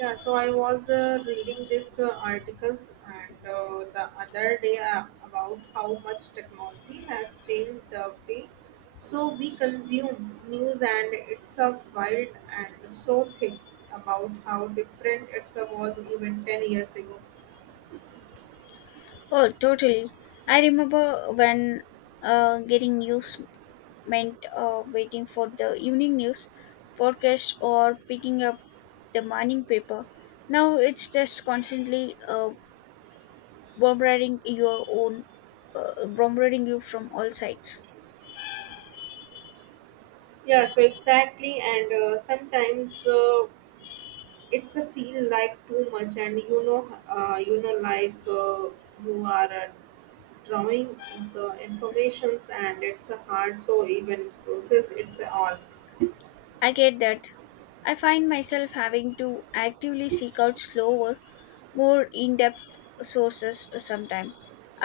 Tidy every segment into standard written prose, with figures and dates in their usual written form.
Yeah, so I was reading this articles and the other day about how much technology has changed the way so we consume news and it's a wild and so thick about how different it was even 10 years ago. Oh, totally. I remember when getting news meant waiting for the evening news podcast or picking up the morning paper. Now it's just constantly bombarding your own, bombarding you from all sides. Yeah, so exactly, and sometimes it's a feel like too much, and like you are drawing the informations and it's a hard so even process it's all I get that. I find myself having to actively seek out slower, more in depth sources sometimes.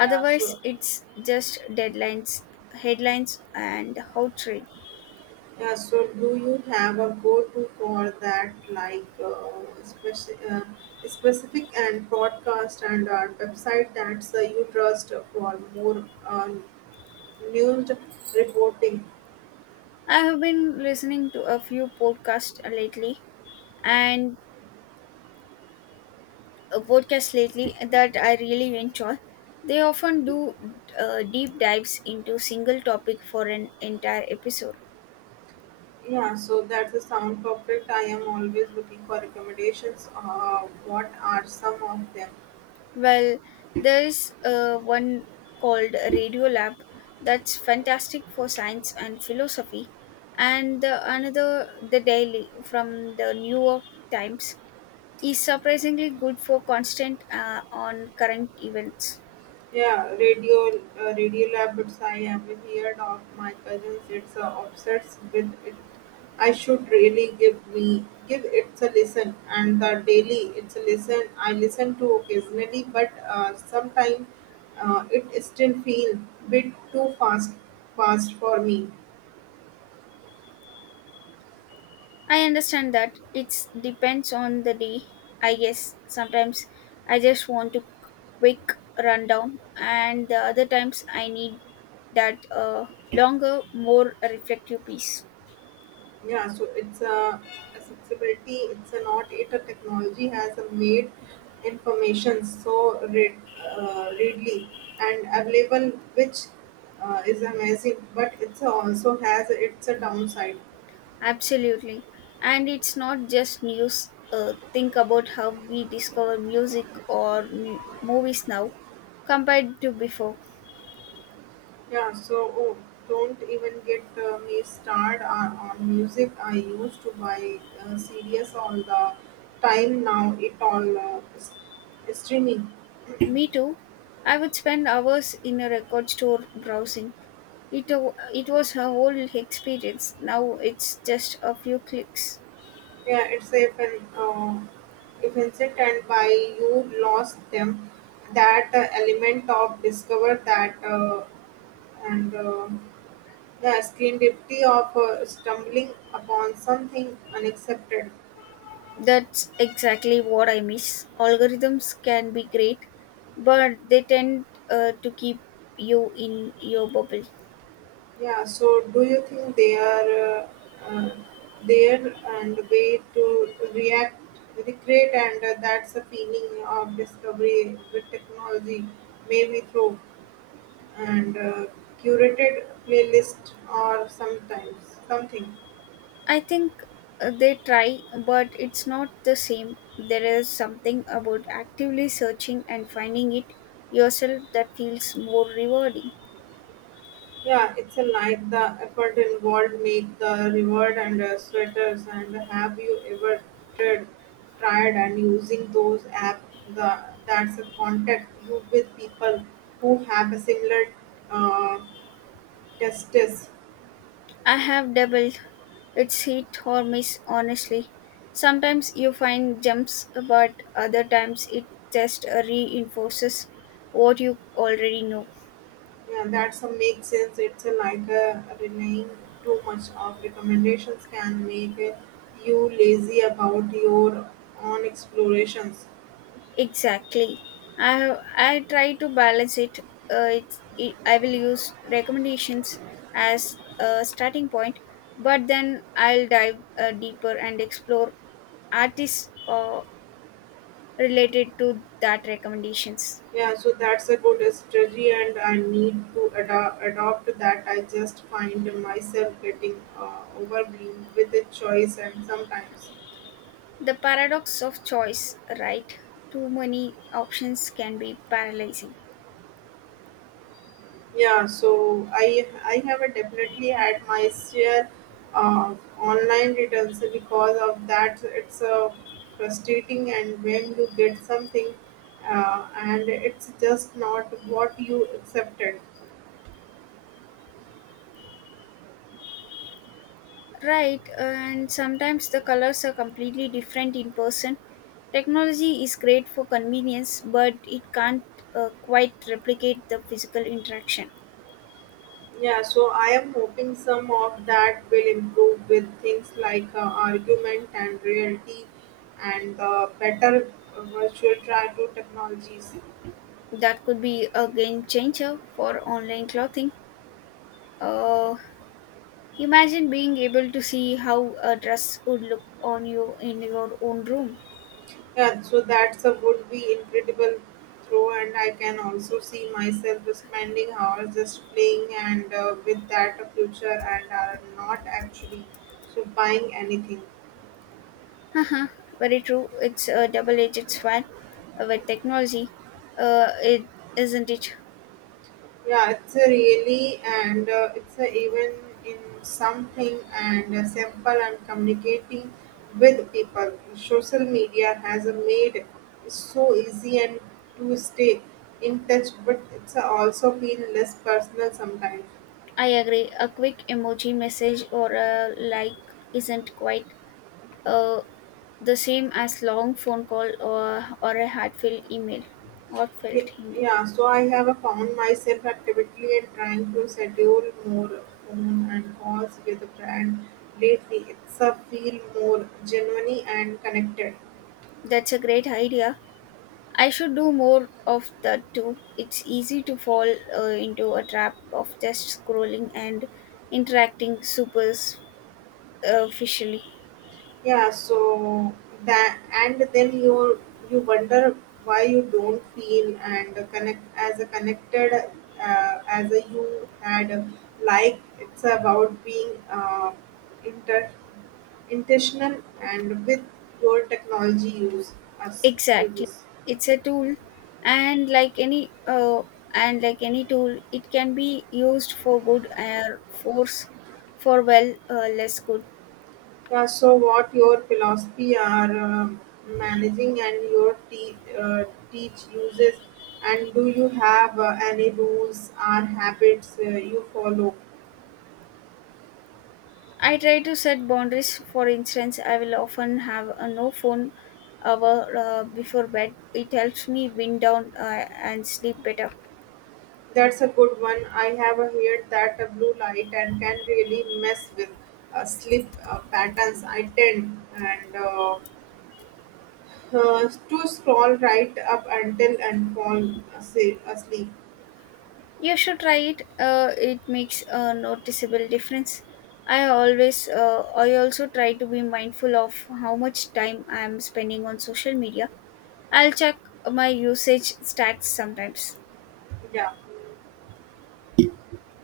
yeah so it's just deadlines, headlines, and how trade. yeah so do you have a go-to for that like speci- uh, specific and podcast and website that you trust for more news reporting I have been listening to a few podcasts lately and that I really enjoy. They often do deep dives into single topic for an entire episode. yeah so that's the sound perfect. I am always looking for recommendations, what are some of them? Well, there is one called Radiolab that's fantastic for science and philosophy, and another, The Daily from the New York Times, is surprisingly good for constant on current events. Yeah, radio lab. But I have heard of my cousins. It's obsessed with it. I should really give it a listen. And the daily, it's a listen. I listen to occasionally, but sometimes it still feel bit too fast for me. I understand that it depends on the day. I guess sometimes I just want to quick rundown, and the other times I need that longer, more reflective piece. Yeah, so it's a accessibility. It's a not it a technology has made information so readily and available, which is amazing. But it's also has it's a downside. Absolutely. And it's not just news. Think about how we discover music or movies now compared to before. Yeah, so oh, don't even get me started on music. I used to buy CDs all the time. Now it all is streaming. Me too. I would spend hours in a record store browsing. It was a whole experience. Now it's just a few clicks. Yeah, it's if an if incident by you lost them, that element of discover that and yeah, serendipity of stumbling upon something unexpected. That's exactly what I miss. Algorithms can be great, but they tend to keep you in your bubble. Yeah, so do you think they are uh, uh, there and way to recreate, and that's a feeling of discovery with technology, maybe through and curated playlist or sometimes something. I think they try, but it's not the same. There is something about actively searching and finding it yourself that feels more rewarding. Yeah, it's a like the effort involved make the reward and sweaters. And have you ever tried, tried and using those app? The that's a contact you with people who have a similar uh, testes. I have doubled. It's hit or miss, honestly. Sometimes you find gems, but other times it just reinforces what you already know. Yeah, that's a make sense. It's a like relying too much of recommendations can make you lazy about your own explorations. Exactly. I try to balance it. I will use recommendations as a starting point, but then I'll dive deeper and explore artists related to that recommendations. Yeah, so that's a good strategy, and I need to adopt that. I just find myself getting overwhelmed with the choice, and sometimes The paradox of choice, right? Too many options can be paralyzing. yeah, so I have definitely had my share of online returns because of that. It's frustrating, and when you get something, and it's just not what you accepted. Right, and sometimes the colors are completely different in person. Technology is great for convenience, but it can't quite replicate the physical interaction. Yeah, so I am hoping some of that will improve with things like argument and reality, and better virtual try to technologies. That could be a game changer for online clothing. Uh, Imagine being able to see how a dress would look on you in your own room. Yeah, so that's a would be incredible throw, and I can also see myself spending hours just playing and with that a future and are not actually so buying anything. Haha, very true. It's a double edged sword with technology, uh, it, isn't it? Yeah, it's a really and it's a even in something and simple and communicating with people. Social media has made it so easy and to stay in touch, but it's also been less personal sometimes. I agree. A quick emoji message or a like isn't quite uh, the same as long phone call or a heartfelt email. Ye- Heartfelt email. Yeah, so I have found myself actively and trying to schedule more phone and calls with a brand lately. It's a feel more genuine and connected. That's a great idea. I should do more of that too. It's easy to fall into a trap of just scrolling and interacting superficially. Yeah, so that and then you wonder why you don't feel and connect as a connected as a you had like it's about being inter Intentional and with your technology use us Exactly. uses. It's a tool and like any uh, and like any tool it can be used for good or force for well less good. Yeah, so what your philosophy are managing and your teach uses and do you have any rules or habits you follow? I try to set boundaries. For instance, I will often have a no phone hour before bed. It helps me wind down and sleep better. That's a good one. I have heard that a blue light and can really mess with sleep patterns. I tend and to scroll right up until and fall asleep. You should try it. It makes a noticeable difference. I also try to be mindful of how much time I am spending on social media. I'll check my usage stats sometimes. Yeah.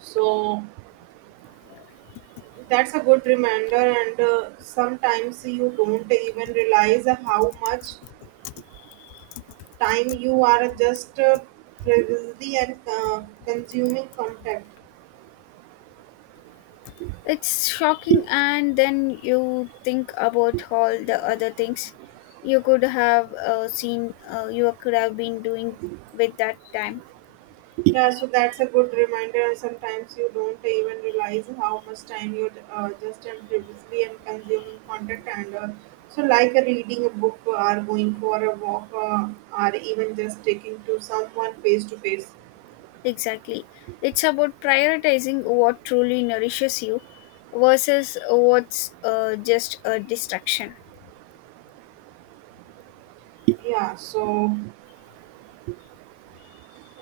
So that's a good reminder, and sometimes you don't even realize how much time you are just previously and consuming content. It's shocking, and then you think about all the other things you could have been doing with that time. Yeah, so that's a good reminder. And sometimes you don't even realize how much time you just and previously and consuming content, and so like reading a book, or going for a walk, or even just taking to someone face to face. Exactly. It's about prioritizing what truly nourishes you versus what's just a distraction. Yeah, so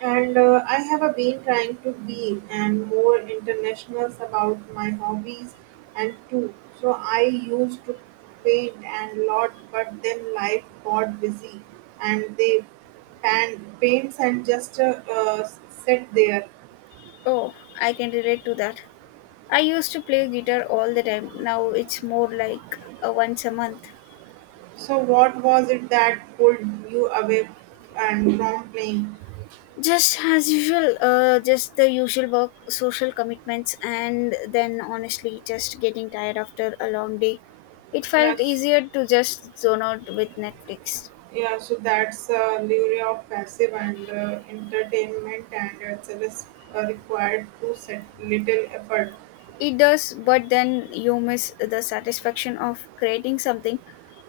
and I have been trying to be and more international about my hobbies and too. So I used to paint and lot, but then life got busy, and they pan paints and just sit there. Oh, I can relate to that. I used to play guitar all the time. Now it's more like once a month. So what was it that pulled you away and from playing? Just as usual, just the usual work social commitments, and then honestly just getting tired after a long day. It felt Yes. easier to just zone out with Netflix. Yeah, so that's a lure of passive and entertainment, and it's a required to set little effort. It does, but then you miss the satisfaction of creating something,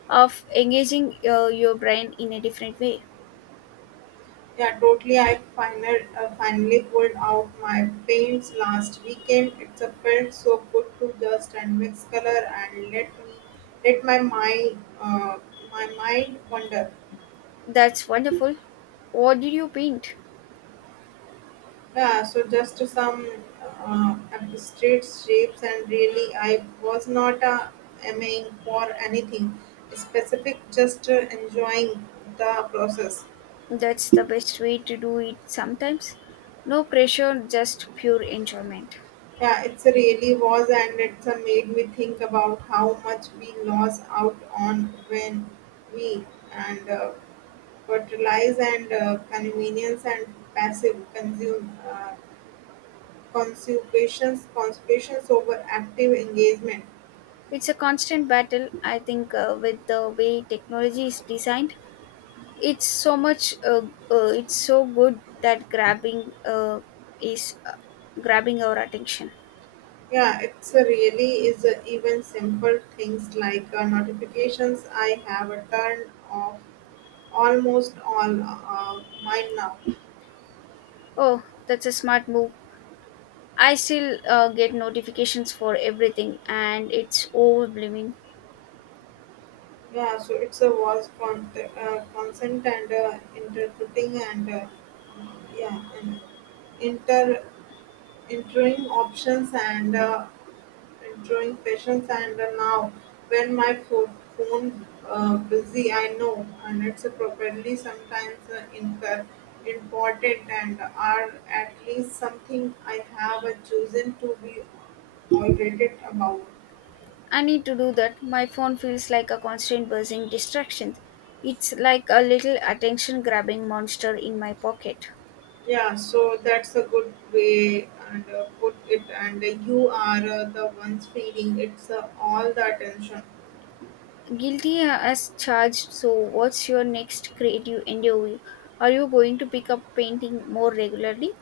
of engaging your brain in a different way. Yeah, totally. I finally pulled out my paints last weekend. It's a felt so good to just and mix color and let my mind wander. That's wonderful. What did you paint? Yeah, so just some abstract shapes, and really, I was not aiming for anything specific, just enjoying the process. That's the best way to do it sometimes. No pressure, just pure enjoyment. Yeah, it's really was, and it's made me think about how much we lost out on when we and fertilize and convenience and passive consume consumptions, consumptions over active engagement It's a constant battle, I think, with the way technology is designed. It's so much, it's so good that grabbing is grabbing our attention. yeah, it's a really is a, even simple things like notifications. I have a turned off almost all mine now. Oh, that's a smart move. I still get notifications for everything, and it's overwhelming. Yeah, so it's a was consent and interpreting and yeah and inter entering options and Enjoying patience and now when my phone busy I know and it's properly. Sometimes important and are at least something I have chosen to be irritated about. I need to do that. My phone feels like a constant buzzing distraction. It's like a little attention grabbing monster in my pocket. Yeah, so that's a good way and put it. And you are the ones feeling it's all the attention. Guilty as charged. So, what's your next creative endeavor? Are you going to pick up painting more regularly?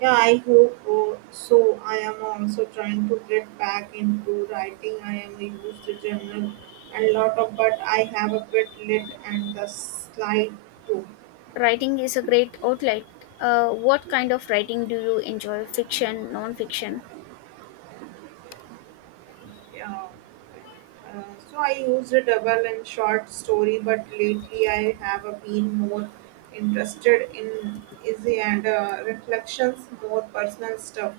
Yeah, I hope so. I am also trying to get back into writing. I am a used to journal and lot of, but I have a bit lit and the slide too. Writing is a great outlet. What kind of writing do you enjoy? Fiction, non-fiction? Yeah. Uh, so I used a double and short story, but lately I have been more interested in easy and reflections, more personal stuff.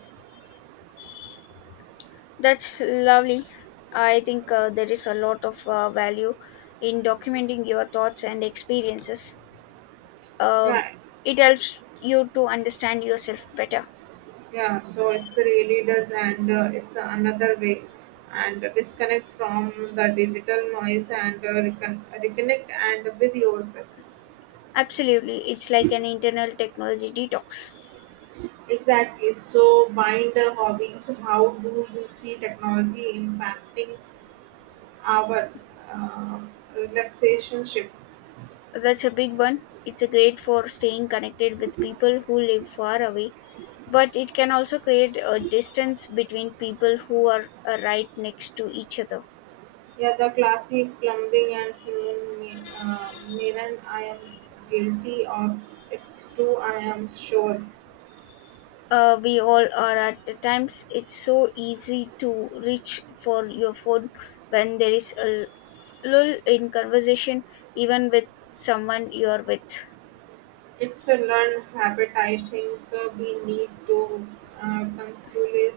That's lovely. I think there is a lot of value in documenting your thoughts and experiences. Um, Yeah, it helps you to understand yourself better. yeah, so it really does, and it's another way, and disconnect from the digital noise and reconnect and with yourself. Absolutely, it's like an internal technology detox. Exactly. So, bind hobbies. How do you see technology impacting our uh, relaxation shift? That's a big one. It's a great for staying connected with people who live far away, but it can also create a distance between people who are right next to each other. Yeah, the classic plumbing and phone mirror. I am guilty of. It's true. I am sure. We all are at the times. It's so easy to reach for your phone when there is a lull in conversation, even with someone you are with. It's a learned habit. I think we need to uh, consciously-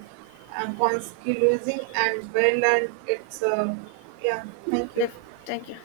consciously and well, and it's yeah. Thank you. Thank you.